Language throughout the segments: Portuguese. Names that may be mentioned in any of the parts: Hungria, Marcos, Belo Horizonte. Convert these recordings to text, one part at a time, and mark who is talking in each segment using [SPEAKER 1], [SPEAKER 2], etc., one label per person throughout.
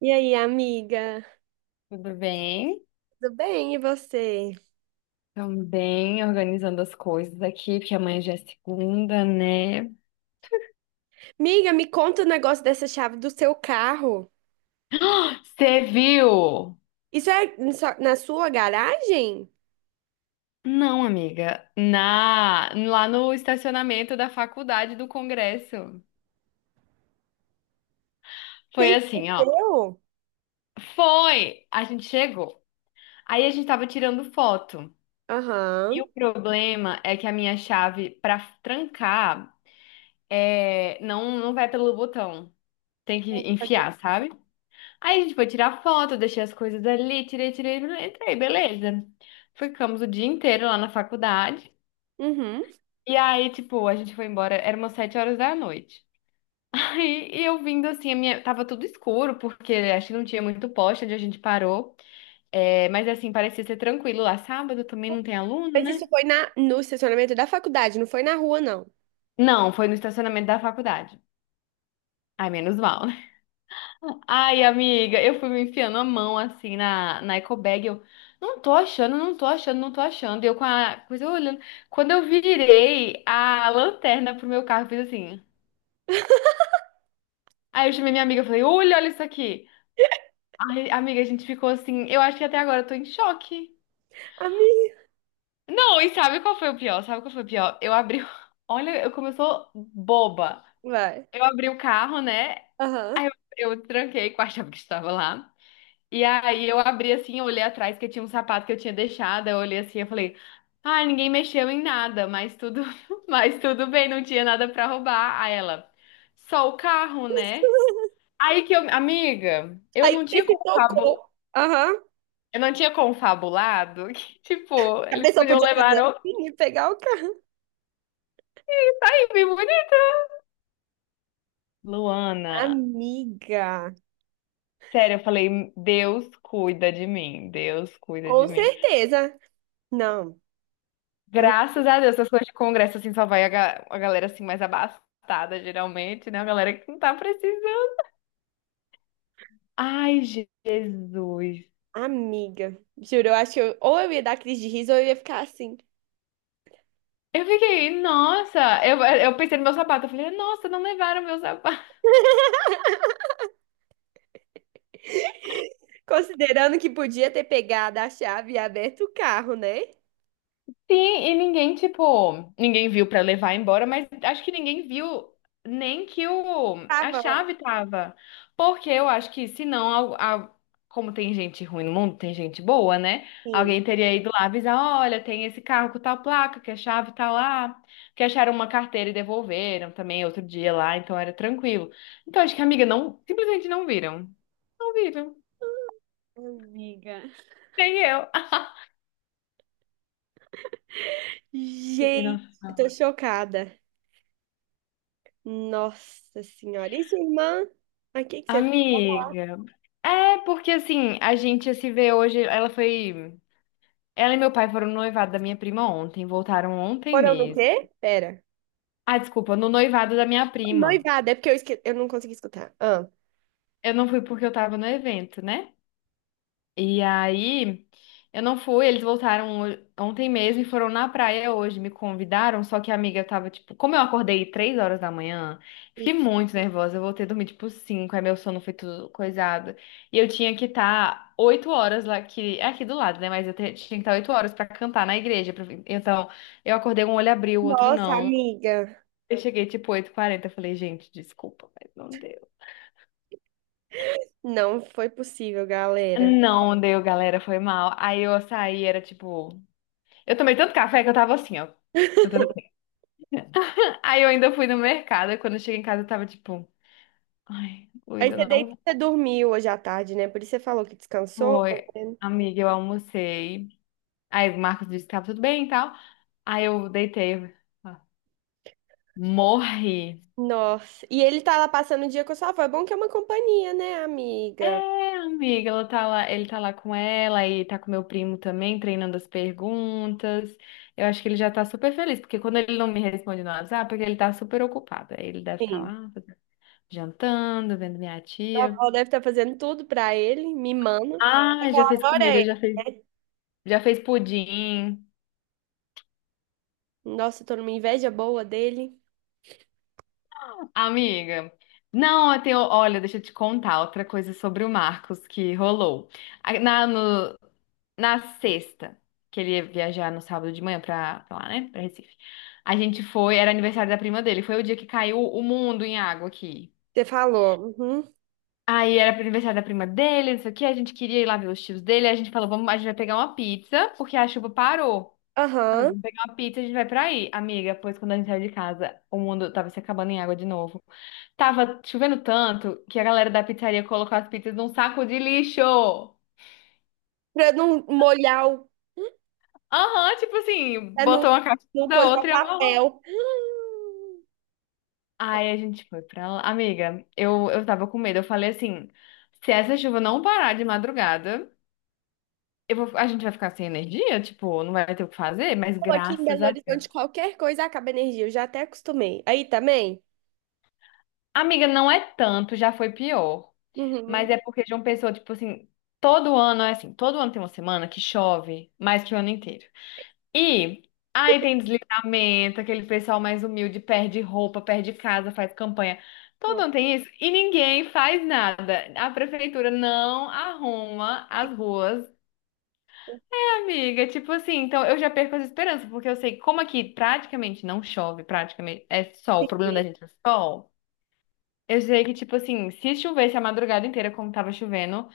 [SPEAKER 1] E aí, amiga?
[SPEAKER 2] Tudo bem?
[SPEAKER 1] Tudo bem, e você?
[SPEAKER 2] Também organizando as coisas aqui, porque amanhã já é segunda, né?
[SPEAKER 1] Amiga, me conta o negócio dessa chave do seu carro.
[SPEAKER 2] Você viu?
[SPEAKER 1] Isso é na sua garagem?
[SPEAKER 2] Não, amiga. Lá no estacionamento da faculdade do Congresso. Foi
[SPEAKER 1] Sim, é
[SPEAKER 2] assim, ó.
[SPEAKER 1] seu?
[SPEAKER 2] Foi! A gente chegou. Aí a gente tava tirando foto. E
[SPEAKER 1] Aham.
[SPEAKER 2] o problema é que a minha chave pra trancar não, não vai pelo botão. Tem que enfiar, sabe? Aí a gente foi tirar foto, eu deixei as coisas ali, tirei, tirei, entrei, beleza. Ficamos o dia inteiro lá na faculdade.
[SPEAKER 1] Uhum.
[SPEAKER 2] E aí, tipo, a gente foi embora, era umas 7 horas da noite. Aí e eu vindo assim, tava tudo escuro, porque acho que não tinha muito poste onde a gente parou. É, mas assim, parecia ser tranquilo lá. Sábado também não tem aluno,
[SPEAKER 1] Mas
[SPEAKER 2] né?
[SPEAKER 1] isso foi na, no estacionamento da faculdade, não foi na rua, não.
[SPEAKER 2] Não, foi no estacionamento da faculdade. Ai, menos mal. Ai, amiga, eu fui me enfiando a mão assim na eco bag. Eu não tô achando, não tô achando, não tô achando. Eu com a coisa olhando. Quando eu virei a lanterna pro meu carro, eu fiz assim. Aí eu chamei minha amiga e falei: Olha, olha isso aqui. Ai, amiga, a gente ficou assim. Eu acho que até agora eu tô em choque.
[SPEAKER 1] Amiga,
[SPEAKER 2] Não, e sabe qual foi o pior? Sabe qual foi o pior? Eu abri. Olha, eu começou boba.
[SPEAKER 1] vai.
[SPEAKER 2] Eu abri o carro, né?
[SPEAKER 1] Aham.
[SPEAKER 2] Eu tranquei com a chave que estava lá. E aí eu abri assim, eu olhei atrás que tinha um sapato que eu tinha deixado, eu olhei assim, eu falei, ah, ninguém mexeu em nada, mas tudo bem, não tinha nada pra roubar. Aí ela, só o carro, né? Aí que eu, amiga,
[SPEAKER 1] Aí você se tocou. Aham.
[SPEAKER 2] eu não tinha confabulado que, tipo,
[SPEAKER 1] A
[SPEAKER 2] eles
[SPEAKER 1] pessoa
[SPEAKER 2] podiam
[SPEAKER 1] podia fazer
[SPEAKER 2] levar o
[SPEAKER 1] assim e pegar o carro.
[SPEAKER 2] bem bonito. Luana,
[SPEAKER 1] Amiga,
[SPEAKER 2] sério, eu falei, Deus cuida de mim, Deus cuida
[SPEAKER 1] com
[SPEAKER 2] de mim.
[SPEAKER 1] certeza. Não.
[SPEAKER 2] Graças a Deus, essas coisas de congresso, assim, só vai a galera, assim, mais abastada, geralmente, né? A galera que não tá precisando. Ai, Jesus.
[SPEAKER 1] Amiga, juro, eu acho que ou eu ia dar crise de riso ou eu ia ficar assim.
[SPEAKER 2] Eu fiquei, nossa, eu pensei no meu sapato, eu falei, nossa, não levaram meu sapato.
[SPEAKER 1] Considerando que podia ter pegado a chave e aberto o carro, né?
[SPEAKER 2] Sim, e ninguém, tipo, ninguém viu pra levar embora, mas acho que ninguém viu nem que a
[SPEAKER 1] Tava lá.
[SPEAKER 2] chave tava. Porque eu acho que se não, como tem gente ruim no mundo, tem gente boa, né?
[SPEAKER 1] Sim.
[SPEAKER 2] Alguém teria ido lá avisar, olha, tem esse carro com tal placa, que a chave tá lá. Que acharam uma carteira e devolveram também outro dia lá, então era tranquilo. Então acho que a amiga não, simplesmente não viram. Não viram.
[SPEAKER 1] Amiga.
[SPEAKER 2] Nem eu. Eu falei,
[SPEAKER 1] Gente, eu
[SPEAKER 2] nossa,
[SPEAKER 1] tô chocada. Nossa senhora. E sua irmã? Aqui que você
[SPEAKER 2] amiga. É, porque assim, a gente se vê hoje, ela foi. Ela e meu pai foram no noivado da minha prima ontem, voltaram ontem
[SPEAKER 1] foram no
[SPEAKER 2] mesmo.
[SPEAKER 1] quê? Pera.
[SPEAKER 2] Ah, desculpa, no noivado da minha prima.
[SPEAKER 1] Noivado, é porque eu, eu não consegui escutar. Ah.
[SPEAKER 2] Eu não fui porque eu tava no evento, né? E aí, eu não fui, eles voltaram ontem mesmo e foram na praia hoje, me convidaram, só que a amiga tava, tipo, como eu acordei 3 horas da manhã, fiquei muito nervosa, eu voltei a dormir, tipo, cinco, aí meu sono foi tudo coisado, e eu tinha que estar 8 horas lá, que é aqui do lado, né, mas eu tinha que estar oito horas pra cantar na igreja, pra- então, eu acordei, um olho abriu, o outro
[SPEAKER 1] Nossa,
[SPEAKER 2] não,
[SPEAKER 1] amiga.
[SPEAKER 2] eu cheguei, tipo, oito h 40 eu falei, gente, desculpa, mas não deu.
[SPEAKER 1] Não foi possível, galera.
[SPEAKER 2] Não deu, galera, foi mal. Aí eu saí, era tipo. Eu tomei tanto café que eu tava assim, ó, cantando assim. Aí eu ainda fui no mercado, e quando eu cheguei em casa eu tava tipo, ai,
[SPEAKER 1] Aí
[SPEAKER 2] Luísa,
[SPEAKER 1] você deita, e
[SPEAKER 2] não
[SPEAKER 1] você dormiu hoje à tarde, né? Por isso você falou que descansou.
[SPEAKER 2] foi.
[SPEAKER 1] Né?
[SPEAKER 2] Amiga, eu almocei. Aí o Marcos disse que tava tudo bem e tal. Aí eu deitei, ó, morri.
[SPEAKER 1] Nossa. E ele tá lá passando o dia com a sua avó. É bom que é uma companhia, né, amiga?
[SPEAKER 2] É, amiga, ela tá lá, ele tá lá com ela e tá com meu primo também, treinando as perguntas. Eu acho que ele já tá super feliz, porque quando ele não me responde no WhatsApp, é que ele tá super ocupado. Aí ele deve estar
[SPEAKER 1] Sim.
[SPEAKER 2] lá jantando, vendo minha
[SPEAKER 1] Sua
[SPEAKER 2] tia.
[SPEAKER 1] avó deve estar fazendo tudo pra ele, mimando.
[SPEAKER 2] Ah, já fez
[SPEAKER 1] Adorei.
[SPEAKER 2] comida, já fez pudim.
[SPEAKER 1] Nossa, eu tô numa inveja boa dele.
[SPEAKER 2] Amiga, não, eu tenho, olha, deixa eu te contar outra coisa sobre o Marcos que rolou. A- Na, no- Na sexta, que ele ia viajar no sábado de manhã pra lá, né, pra Recife. A gente foi, era aniversário da prima dele, foi o dia que caiu o mundo em água aqui.
[SPEAKER 1] Você falou. Uhum.
[SPEAKER 2] Aí era pro aniversário da prima dele, não sei o que. A gente queria ir lá ver os tios dele, aí a gente falou, vamos, a gente vai pegar uma pizza, porque a chuva parou. Ela, falou,
[SPEAKER 1] Aham.
[SPEAKER 2] vamos pegar uma pizza e a gente vai pra aí, amiga. Pois quando a gente saiu de casa, o mundo tava se acabando em água de novo. Tava chovendo tanto que a galera da pizzaria colocou as pizzas num saco de lixo.
[SPEAKER 1] Pra não molhar o.
[SPEAKER 2] Aham, tipo assim,
[SPEAKER 1] Pra não,
[SPEAKER 2] botou uma caixa
[SPEAKER 1] não
[SPEAKER 2] da
[SPEAKER 1] coisar
[SPEAKER 2] outra e amarrou.
[SPEAKER 1] papel. Hum.
[SPEAKER 2] Aí a gente foi pra lá. Amiga, eu tava com medo. Eu falei assim: se essa chuva não parar de madrugada, a gente vai ficar sem energia, tipo, não vai ter o que fazer, mas
[SPEAKER 1] Pô, aqui em
[SPEAKER 2] graças
[SPEAKER 1] Belo
[SPEAKER 2] a Deus.
[SPEAKER 1] Horizonte, qualquer coisa acaba energia. Eu já até acostumei. Aí também?
[SPEAKER 2] Amiga, não é tanto, já foi pior.
[SPEAKER 1] Uhum.
[SPEAKER 2] Mas é porque João Pessoa, tipo assim, todo ano é assim, todo ano tem uma semana que chove mais que o ano inteiro. E aí tem deslizamento, aquele pessoal mais humilde perde roupa, perde casa, faz campanha. Todo ano tem isso e ninguém faz nada. A prefeitura não arruma as ruas. Amiga, tipo assim, então eu já perco as esperanças, porque eu sei que como aqui praticamente não chove, praticamente é sol, o problema da gente é sol. Eu sei que, tipo assim, se chovesse a madrugada inteira, como tava chovendo,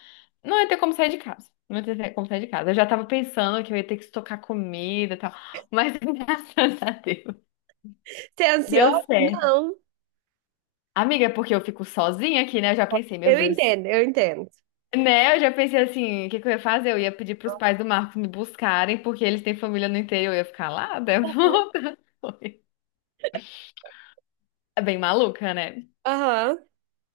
[SPEAKER 2] não ia ter como sair de casa. Não ia ter como sair de casa. Eu já tava pensando que eu ia ter que estocar comida e tal. Mas graças a Deus.
[SPEAKER 1] Você é ansiosa?
[SPEAKER 2] Deu certo.
[SPEAKER 1] Não.
[SPEAKER 2] Amiga, é porque eu fico sozinha aqui, né? Eu já pensei, meu
[SPEAKER 1] Eu
[SPEAKER 2] Deus.
[SPEAKER 1] entendo, eu entendo.
[SPEAKER 2] Né? Eu já pensei assim, o que que eu ia fazer? Eu ia pedir pros pais do Marcos me buscarem, porque eles têm família no interior. Eu ia ficar lá, né?
[SPEAKER 1] Uhum.
[SPEAKER 2] É bem maluca, né?
[SPEAKER 1] Aham.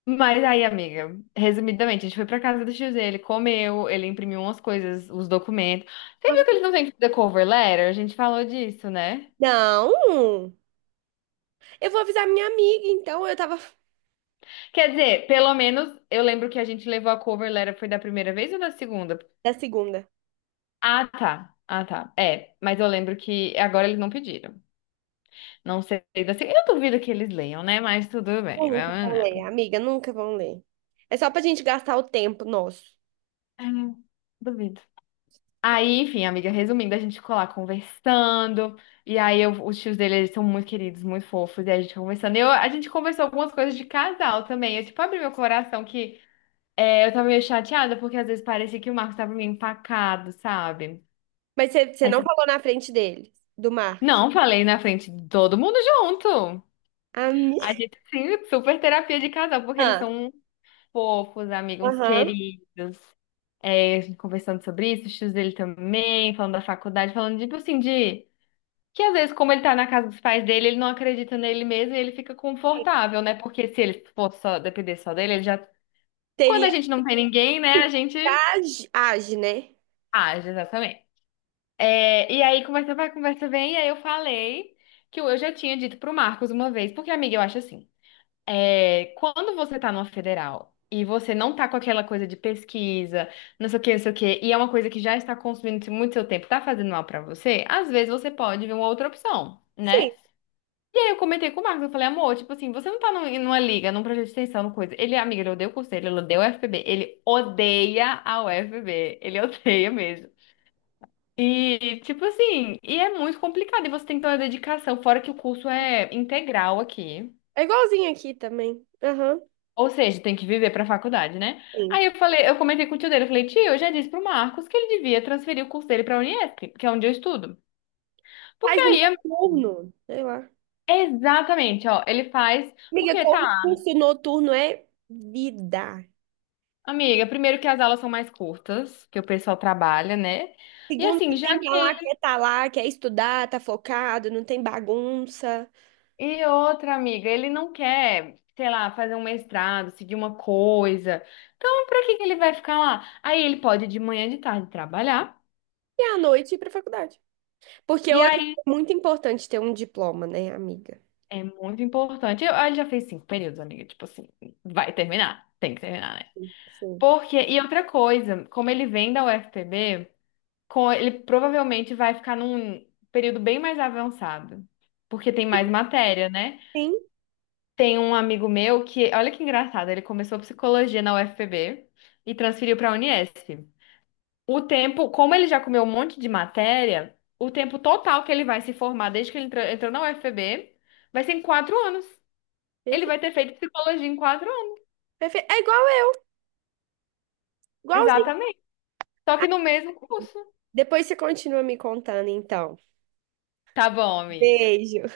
[SPEAKER 2] Mas aí, amiga, resumidamente, a gente foi pra casa do tio Z, ele comeu, ele imprimiu umas coisas, os documentos. Você viu que
[SPEAKER 1] Aham.
[SPEAKER 2] eles não têm que fazer cover letter? A gente falou disso, né?
[SPEAKER 1] Não. Eu vou avisar minha amiga, então. Eu tava.
[SPEAKER 2] Quer dizer, pelo menos eu lembro que a gente levou a cover letter, foi da primeira vez ou da segunda?
[SPEAKER 1] Da segunda.
[SPEAKER 2] Ah, tá. Ah, tá. É, mas eu lembro que agora eles não pediram. Não sei da segunda. Eu duvido que eles leiam, né? Mas tudo bem.
[SPEAKER 1] Nunca
[SPEAKER 2] Vamos
[SPEAKER 1] vão
[SPEAKER 2] lá.
[SPEAKER 1] ler, amiga, nunca vão ler. É só pra gente gastar o tempo nosso.
[SPEAKER 2] Ah, duvido. Aí, enfim, amiga, resumindo, a gente ficou lá conversando, e aí os tios dele, eles são muito queridos, muito fofos, e a gente conversando. Eu, a gente conversou algumas coisas de casal também. Eu, tipo, abri meu coração que eu tava meio chateada, porque às vezes parecia que o Marcos tava meio empacado, sabe?
[SPEAKER 1] Mas você
[SPEAKER 2] Mas,
[SPEAKER 1] não falou na frente dele, do Marcos.
[SPEAKER 2] não, falei na frente de todo mundo junto.
[SPEAKER 1] A
[SPEAKER 2] A
[SPEAKER 1] minha.
[SPEAKER 2] gente, sim, super terapia de casal, porque eles são uns fofos, amigos uns
[SPEAKER 1] Aham.
[SPEAKER 2] queridos. É, a gente conversando sobre isso, os tios dele também, falando da faculdade, falando, tipo assim, de. Que às vezes, como ele tá na casa dos pais dele, ele não acredita nele mesmo e ele fica confortável, né? Porque se ele for só depender só dele, ele já. Quando a
[SPEAKER 1] Teria.
[SPEAKER 2] gente não tem ninguém, né? A gente
[SPEAKER 1] Age, age, né?
[SPEAKER 2] age, exatamente. É, e aí, conversa vai, conversa vem, e aí eu falei que eu já tinha dito pro Marcos uma vez, porque, amiga, eu acho assim, quando você tá numa federal e você não tá com aquela coisa de pesquisa, não sei o que, não sei o que, e é uma coisa que já está consumindo muito seu tempo, tá fazendo mal pra você, às vezes você pode ver uma outra opção,
[SPEAKER 1] Sim.
[SPEAKER 2] né? E aí eu comentei com o Marcos, eu falei, amor, tipo assim, você não tá numa liga, num projeto de extensão, numa coisa. Ele, amiga, ele odeia o curso dele, ele odeia o UFPB, ele odeia a UFPB, ele odeia mesmo. E, tipo assim, e é muito complicado, e você tem que ter uma dedicação, fora que o curso é integral aqui.
[SPEAKER 1] É igualzinho aqui também. Aham.
[SPEAKER 2] Ou seja, tem que viver pra faculdade, né?
[SPEAKER 1] Sim.
[SPEAKER 2] Aí eu falei, eu comentei com o tio dele, eu falei, tio, eu já disse pro Marcos que ele devia transferir o curso dele pra Unesp que é onde eu estudo. Porque
[SPEAKER 1] Faz no
[SPEAKER 2] aí,
[SPEAKER 1] noturno. Sei lá.
[SPEAKER 2] exatamente, ó, ele faz.
[SPEAKER 1] Amiga,
[SPEAKER 2] Porque, tá,
[SPEAKER 1] concurso noturno é vida.
[SPEAKER 2] amiga, primeiro que as aulas são mais curtas, que o pessoal trabalha, né? E
[SPEAKER 1] Segundo
[SPEAKER 2] assim,
[SPEAKER 1] que quem
[SPEAKER 2] já
[SPEAKER 1] que
[SPEAKER 2] que
[SPEAKER 1] lá,
[SPEAKER 2] ele...
[SPEAKER 1] quer tá lá, quer estudar, tá focado, não tem bagunça.
[SPEAKER 2] E outra, amiga, ele não quer, sei lá, fazer um mestrado, seguir uma coisa. Então, pra que que ele vai ficar lá? Aí ele pode ir de manhã e de tarde trabalhar.
[SPEAKER 1] E à noite ir pra faculdade. Porque
[SPEAKER 2] E
[SPEAKER 1] hoje
[SPEAKER 2] aí
[SPEAKER 1] é muito importante ter um diploma, né, amiga?
[SPEAKER 2] é muito importante. Eu, ele já fez 5 períodos, amiga. Tipo assim, vai terminar. Tem que terminar, né?
[SPEAKER 1] Sim.
[SPEAKER 2] Porque, e outra coisa, como ele vem da UFPB, com, ele provavelmente vai ficar num período bem mais avançado. Porque tem
[SPEAKER 1] Sim,
[SPEAKER 2] mais matéria, né?
[SPEAKER 1] sim.
[SPEAKER 2] Tem um amigo meu que, olha que engraçado, ele começou psicologia na UFPB e transferiu para a Unesp. O tempo, como ele já comeu um monte de matéria, o tempo total que ele vai se formar desde que ele entrou, entrou na UFPB vai ser em 4 anos. Ele
[SPEAKER 1] Perfeito.
[SPEAKER 2] vai ter feito psicologia em 4 anos.
[SPEAKER 1] Perfeito. É igual eu, igualzinho.
[SPEAKER 2] Exatamente. Só que no mesmo curso.
[SPEAKER 1] Depois você continua me contando, então.
[SPEAKER 2] Tá bom, amiga.
[SPEAKER 1] Beijo.